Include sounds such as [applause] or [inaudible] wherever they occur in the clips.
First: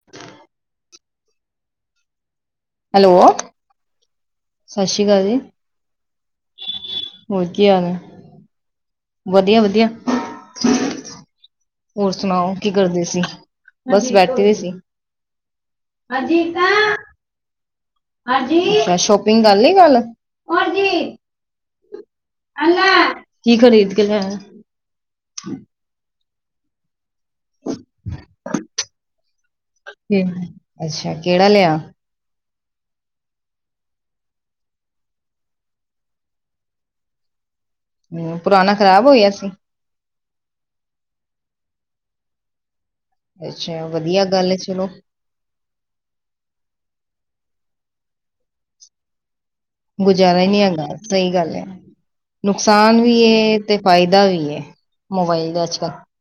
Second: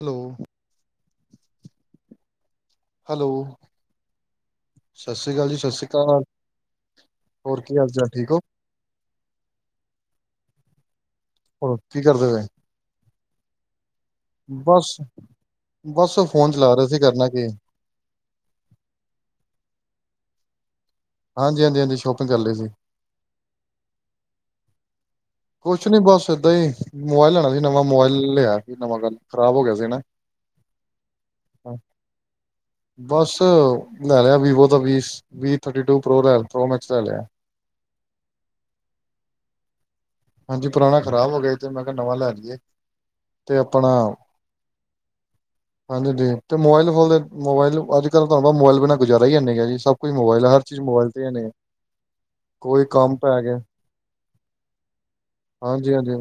Hello. Hello. ਸਤਿ ਸ੍ਰੀ ਅਕਾਲ ਜੀ, ਸਤਿ ਸ਼੍ਰੀ ਅਕਾਲ ਹੋਰ ਕੀ ਹਾਲ ਚਾਲ ਠੀਕ ਹੋ। ਵਧੀਆ-ਵਧੀਆ, ਕੀ ਹੋਰ ਕਰਦੇ ਸੁਣਾਓ ਕੀ ਕਰਦੇ ਸੀ। ਬਸ ਬੈਠੇ ਹੋਏ ਸੀ ਬਸ-ਬਸ। ਫੋਨ ਚਲਾ ਰਿਹਾ ਸੀ, ਕਰਨਾ ਕੀ ਅੱਛਾ ਸ਼ੋਪਿੰਗ ਕਰ ਲਈ ਗੱਲ ਹਾਂਜੀ ਹਾਂਜੀ ਹਾਂਜੀ ਸ਼ੋਪਿੰਗ ਕਰ ਲਈ ਸੀ ਕੀ ਖਰੀਦ ਕੇ ਲਿਆਏ ਕੁਛ ਨੀ ਬਸ ਏਦਾਂ ਹੀ। ਮੋਬਾਇਲ ਲੈਣਾ ਸੀ ਨਵਾਂ ਮੋਬਾਇਲ ਲਿਆ ਸੀ ਨਵਾਂ ਗੱਲ ਖਰਾਬ ਹੋ ਗਿਆ ਸੀ ਨਾ। ਅੱਛਾ, ਕਿਹੜਾ ਲਿਆ। ਬਸ ਲੈ ਲਿਆ ਵੀਵੋ ਦਾ ਵੀ ਥਰਟੀ ਟੂ ਪ੍ਰੋ ਲੈ ਪ੍ਰੋ ਮੈਕਸ ਲੈ ਲਿਆ। ਹਮ, ਪੁਰਾਣਾ ਖ਼ਰਾਬ ਹੋਇਆ ਸੀ। ਹਾਂਜੀ ਪੁਰਾਣਾ ਖ਼ਰਾਬ ਹੋ ਗਿਆ ਤੇ, ਮੈਂ ਕਿਹਾ ਨਵਾਂ ਲੈ ਲਈਏ। ਤੇ ਅੱਛਾ ਆਪਣਾ ਵਧੀਆ ਗੱਲ ਹੈ ਚਲੋ ਹਾਂਜੀ ਤੇ ਮੋਬਾਇਲ ਫੋਨ ਦੇ ਮੋਬਾਇਲ ਅੱਜ ਕੱਲ ਬ ਮੋਬਲ ਬਿਨਾਂ ਗੁਜਾਰਾ ਈ ਹੈ ਨਹੀਂ ਗੁਜ਼ਾਰਾ ਹੀ ਨਹੀਂ ਹੈਗਾ ਸਹੀ ਗੱਲ ਏ। ਕੋਈ ਨੁਕਸਾਨ ਕੰਮ ਵੀ ਪੈ ਗਿਆ ਤੇ ਫਾਇਦਾ ਵੀ ਮੋਬਾਈਲ ਦਾ ਅੱਜ ਕਲ ਹਾਂਜੀ ਹਾਂਜੀ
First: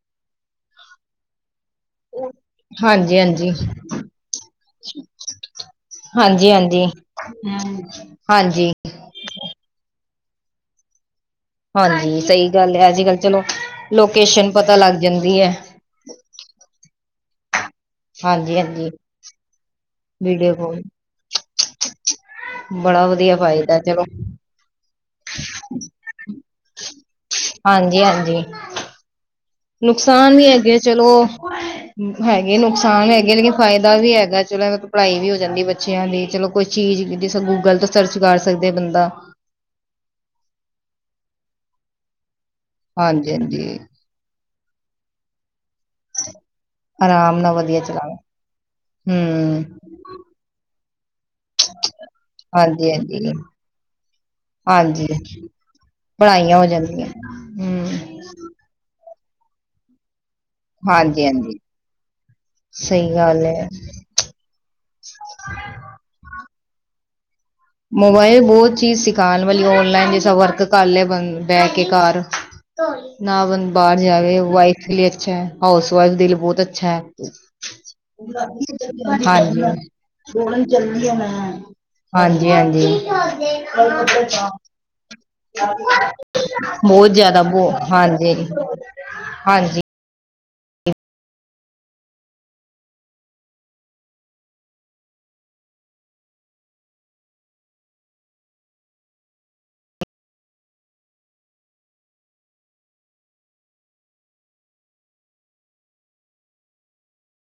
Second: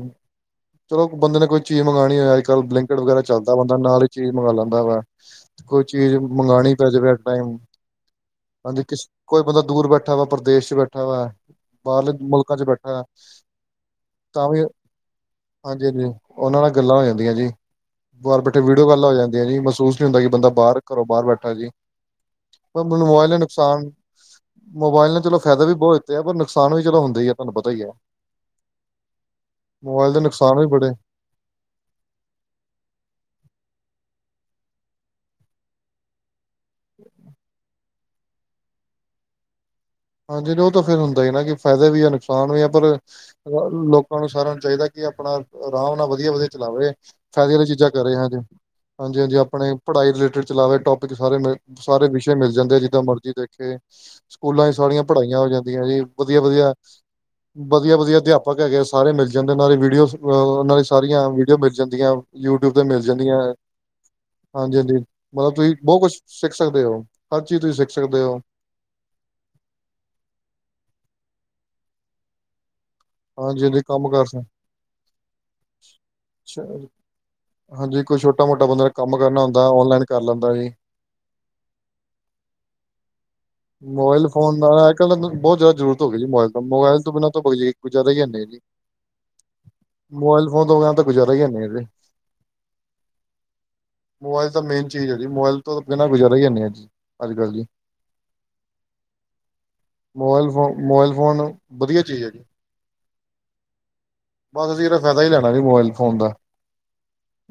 ਚਲੋ ਬੰਦੇ ਨੇ ਕੋਈ ਚੀਜ਼ ਮੰਗਉਣੀ ਹੋਏ ਅੱਜ ਕੱਲ ਬਲਿੰਕਟ ਹਾਂਜੀ ਵਗੈਰਾ ਹਾਂਜੀ ਚੱਲਦਾ ਬੰਦਾ ਨਾਲ ਹੀ ਚੀਜ਼ ਮੰ ਲਦਾ ਵਾ ਕੋਈ ਚੀਜ਼ ਹਾਂਜੀ ਮੰਗਵਾਉਣੀ ਹਾਂਜੀ ਪੈ ਜਾਵੇ ਟਮ ਹਾਂਜੀ ਕਿਸ ਕੋਈ ਪਤ ਬੰਦਾ ਦੂਰ ਬੈਠਾ ਵਾ ਪ੍ਰਦੇਸ਼ ਚ ਬੈਠਾ ਵੇ। ਹਾਂਜੀ ਸਹੀ ਗੱਲ ਏ। ਅੱਜ ਕੱਲ ਚਲੋ ਲੋਕੇਸ਼ਨ ਪਤਾ ਲੱਗ ਜਾਂਦੀ ਏ। ਹਾਂਜੀ-ਹਾਂਜੀ। ਉਹਨਾਂ ਨਾਲ ਗੱਲਾਂ ਹੋ ਜਾਂਦੀਆਂ ਜੀ। ਬਾਹਰ ਹਾਂਜੀ ਬੈਠੇ ਵੀਡੀਓ ਹਾਂਜੀ ਕਾਲਾਂ ਹੋ ਜਾਂਦੀਆਂ ਜੀ, ਮਹਿਸੂਸ ਨਹੀਂ ਹੁੰਦਾ ਕਿ ਬੰਦਾ ਵੀਡੀਓ ਬਾਹਰ ਕਾਲ ਘਰੋਂ ਬਾਹਰ ਬੈਠਾ ਜੀ‌ ਪਰ ਬੜਾ ਮੋਬਾਇਲ ਵਧੀਆ ਨੇ ਫਾਇਦਾ ਨੁਕਸਾਨ, ਚਲੋ ਮੋਬਾਇਲ ਨੇ ਚਲੋ ਫਾਇਦਾ ਵੀ ਬਹੁਤ ਹੈ ਪਰ ਨੁ ਨੁਕਸਾਨ ਵੀ ਚਲੋ ਹੁੰਦੇ ਏ, ਤੁਹਾਨੂੰ ਪਤਾ ਹੀ ਹੈ। ਹਾਂਜੀ ਹਾਂਜੀ ਮੋਬਾਇਲ ਦੇ ਨੁਕਸਾਨ ਵੀ ਵੀ ਹੈਗੇ ਬੜੇ ਚਲੋ ਹੈਗੇ ਨੁਕਸਾਨ ਹੈਗੇ ਲੇਕਿਨ ਫਾਇਦਾ ਵੀ ਹੈਗਾ। ਚਲੋ ਪੜ੍ਹਾਈ ਵੀ ਹੋ ਜਾਂਦੀ ਬੱਚਿਆਂ ਦੀ ਚਲੋ ਕੋਈ ਚੀਜ਼ ਜ ਗੂਗਲ ਤੋਂ ਸਰਚ ਕਰ ਸਕਦੇ ਬੰਦਾ। ਹਾਂਜੀ, ਉਹ ਤਾਂ ਫੇਰ ਹੁੰਦਾ ਹੀ ਨਾ ਕਿ ਫਾਇਦਾ ਵੀ ਐ ਨੁਕਸਾਨ ਾਨ ਵੀ ਆ ਪਰ ਹਾਂਜੀ ਅ ਹਾਂਜੀ ਲੋਕਾਂ ਨੂੰ ਸਾਰਿਆਂ ਨੂੰ ਚਾਹੀਦਾ ਕਿ ਆਪਣਾ ਆਰਾਮ ਨਾਲ ਵਧੀਆ ਵਧੀਆ ਚਲਾਵੇ ਆਰਾਮ ਨਾਲ ਫਾਇਦੇ ਵਾਲੀ ਵਧੀਆ ਚੀਜ਼ਾਂ ਕਰ ਰਹੇ ਚਲਾਵੇ ਹਾਂਜੀ-ਹਾਂਜੀ-ਹਾਂਜੀ, ਹਮ ਆਪਣੇ ਪੜ੍ਹਾਈ ਰਿਲੇਟਿਡ ਚਲਾਵੇ ਟੋਪ ਸਾਰੇ ਮਿਲ ਸਾਰੇ ਵਿਸ਼ੇ ਮਿਲ ਜਾਂਦੇ ਆ, ਹਾਂਜੀ ਜਿੱਦਾਂ ਹਾਂਜੀ ਮਰਜੀ ਦੇਖੇ ਸਕੂਲਾਂ ਵਿੱਚ ੀਆਂ ਹਾਂਜੀ ਪੜ੍ਹਾਈਆਂ ਹੋ ਜਾਂਦੀਆਂ ਜੀ ਵਧੀਆ ਪੜ੍ਹਾਈਆਂ ਹੋ ਵਧੀਆ ਜਾਂਦੀਆਂ ਹਮ ਵਧੀਆ ਵਧੀਆ ਅਧਿਆਪਕ ਹੈਗੇ ਆ ਸਾਰੇ ਮਿਲ ਜਾਂਦੇੇ ਵੀਡੀਓ ਨਾਲ ਦੀ ਹਾਂਜੀ ਸਾਰੀਆਂ ਵੀਡੀਓ ਹਾਂਜੀ ਮਿਲ ਜਾਂਦੀਆਂ ਯੂਟਿਊਬ ਤੇ ਮਿਲ ਸਹੀ ਗੱਲ ਜਾਂਦੀਆਂ। ਹੈ ਹਾਂਜੀ- ਹਾਂਜੀ। ਮਤਲਬ ਤੁਸੀਂ ਬਹੁਤ ਕੁਛ ਸਿੱਖ ਸਕਦੇ ਹੋ। ਹਰ ਚੀਜ਼ ਤੁਸੀਂ ਸਿੱਖ ਸਕਦੇ ਹੋ ਮੋਬਾਇਲ ਬਹੁਤ ਚੀਜ਼ ਸਿਖਾਉਣ ਵਾਲੀ ਹੋ ਜ ਸ ਵਰਕ ਕਰ ਲਿਆ ਬ ਬਹਿ ਕੇ ਘਰ ਨਾ ਬ ਹਾਂਜੀ ਹਾਂਜੀ ਬਾਹਰ ਕੰਮ ਕਰ ਜਾਵੇ ਵਾਈਫ ਲਈ ਅੱਛਾ ਹੈ। ਹਾਊਸ ਵਾਈਫ ਦੇ ਲਈ ਬਹੁਤ ਸਕਦੇ। ਅੱਛਾ ਹੈ। ਹਾਂਜੀ ਕੋਈ ਛੋਟਾ ਮੋਟਾ ਬੰਦੇ ਨੇ ਕੰਮ ਕਰਨਾ ਹਾਂਜੀ, ਹੁੰਦਾ ਔਨਲਾਈਨ ਕਰ ਲੈਂਦਾ ਜੀ। ਚੱਲਦੀ ਹਾਂਜੀ। ਜੀ ਹਾਂਜੀ। ਮੋਬਾਇਲ ਫੋਨ ਦਾ ਅੱਜ ਕੱਲ ਬਹੁਤ ਜ਼ਿਆਦਾ ਜ਼ਰੂਰਤ ਹੋ ਗਈ ਜੀ ਮੋਬਾਇਲ ਤੋਂ ਮੋਬਾਇਲ ਤੋਂ ਬਹੁਤ ਬਿਨਾਂ ਤਾਂ ਜ਼ਿਆਦਾ ਗੁਜ- ਬਹੁ ਗੁਜ਼ਾਰਾ ਹੀ ਹਾਂਜੀ ਨਹੀਂ ਜੀ। [inaudible] ਹਾਂਜੀ। ਮੋਬਾਇਲ ਫੋਨ ਤੋਂ ਬਿਨਾਂ ਤਾਂ ਗੁਜ਼ਾਰਾ ਹੀ ਹੈ ਨਹੀਂ । ਮੋਬਾਇਲ ਤਾਂ ਮੇਨ ਚੀਜ਼ ਹੈ ਜੀ, ਮੋਬਾਇਲ ਤੋਂ ਬਿਨਾਂ ਗੁਜ਼ਾਰਾ ਹੀ ਹੈ ਨੀ ਅੱਜ ਕੱਲ ਜੀ। ਮੋਬਾਇਲ ਫੋਨ, ਮੋਬਾਇਲ ਫੋਨ ਵਧੀਆ ਚੀਜ਼ ਹੈ ਜੀ। ਬਸ ਅਸੀਂ ਇਹਦਾ ਫਾਇਦਾ ਹੀ ਲੈਣਾ ਸੀ ਮੋਬਾਇਲ ਫੋਨ ਦਾ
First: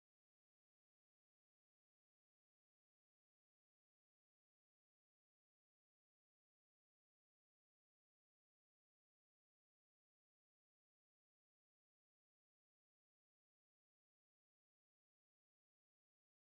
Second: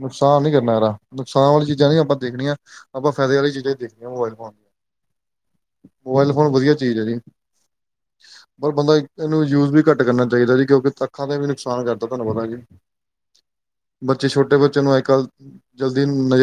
ਨੁਕਸਾਨ ਨੀ ਕਰਨਾ ਯਾਰ ਨੁਕਸਾਨ ਵਾਲੀ ਚੀਜ਼ਾਂ ਨੀ ਆਪਾਂ ਦੇਖਣੀਆਂ, ਆਪਾਂ ਫਾਇਦੇ ਵਾਲੀ ਚੀਜ਼ਾਂ ਹੀ ਦੇਖਣੀਆਂ ਮੋਬਾਈਲ ਫੋਨ ਦੀਆਂ ਮੋਬਾਇਲ ਫੋਨ ਵਧੀਆ ਚੀਜ਼ ਹੈ ਜੀ। ਪਰ ਬੰਦਾ ਇਹਨੂੰ ਯੂਜ ਵੀ ਘੱਟ ਕਰਨਾ ਚਾਹੀਦਾ ਜੀ, ਕਿਉਂਕਿ ਤੱਖਾਂ ਦਾ ਵੀ ਨੁਕਸਾਨ ਕਰਦਾ, ਤੁਹਾਨੂੰ ਪਤਾ ਜੀ। ਬੱਚੇ ਛੋਟੇ ਬੱਚਿਆਂ ਨੂੰ ਅੱਜ ਕੱਲ੍ਹ ਜਲਦੀ ਨਜ਼ਰ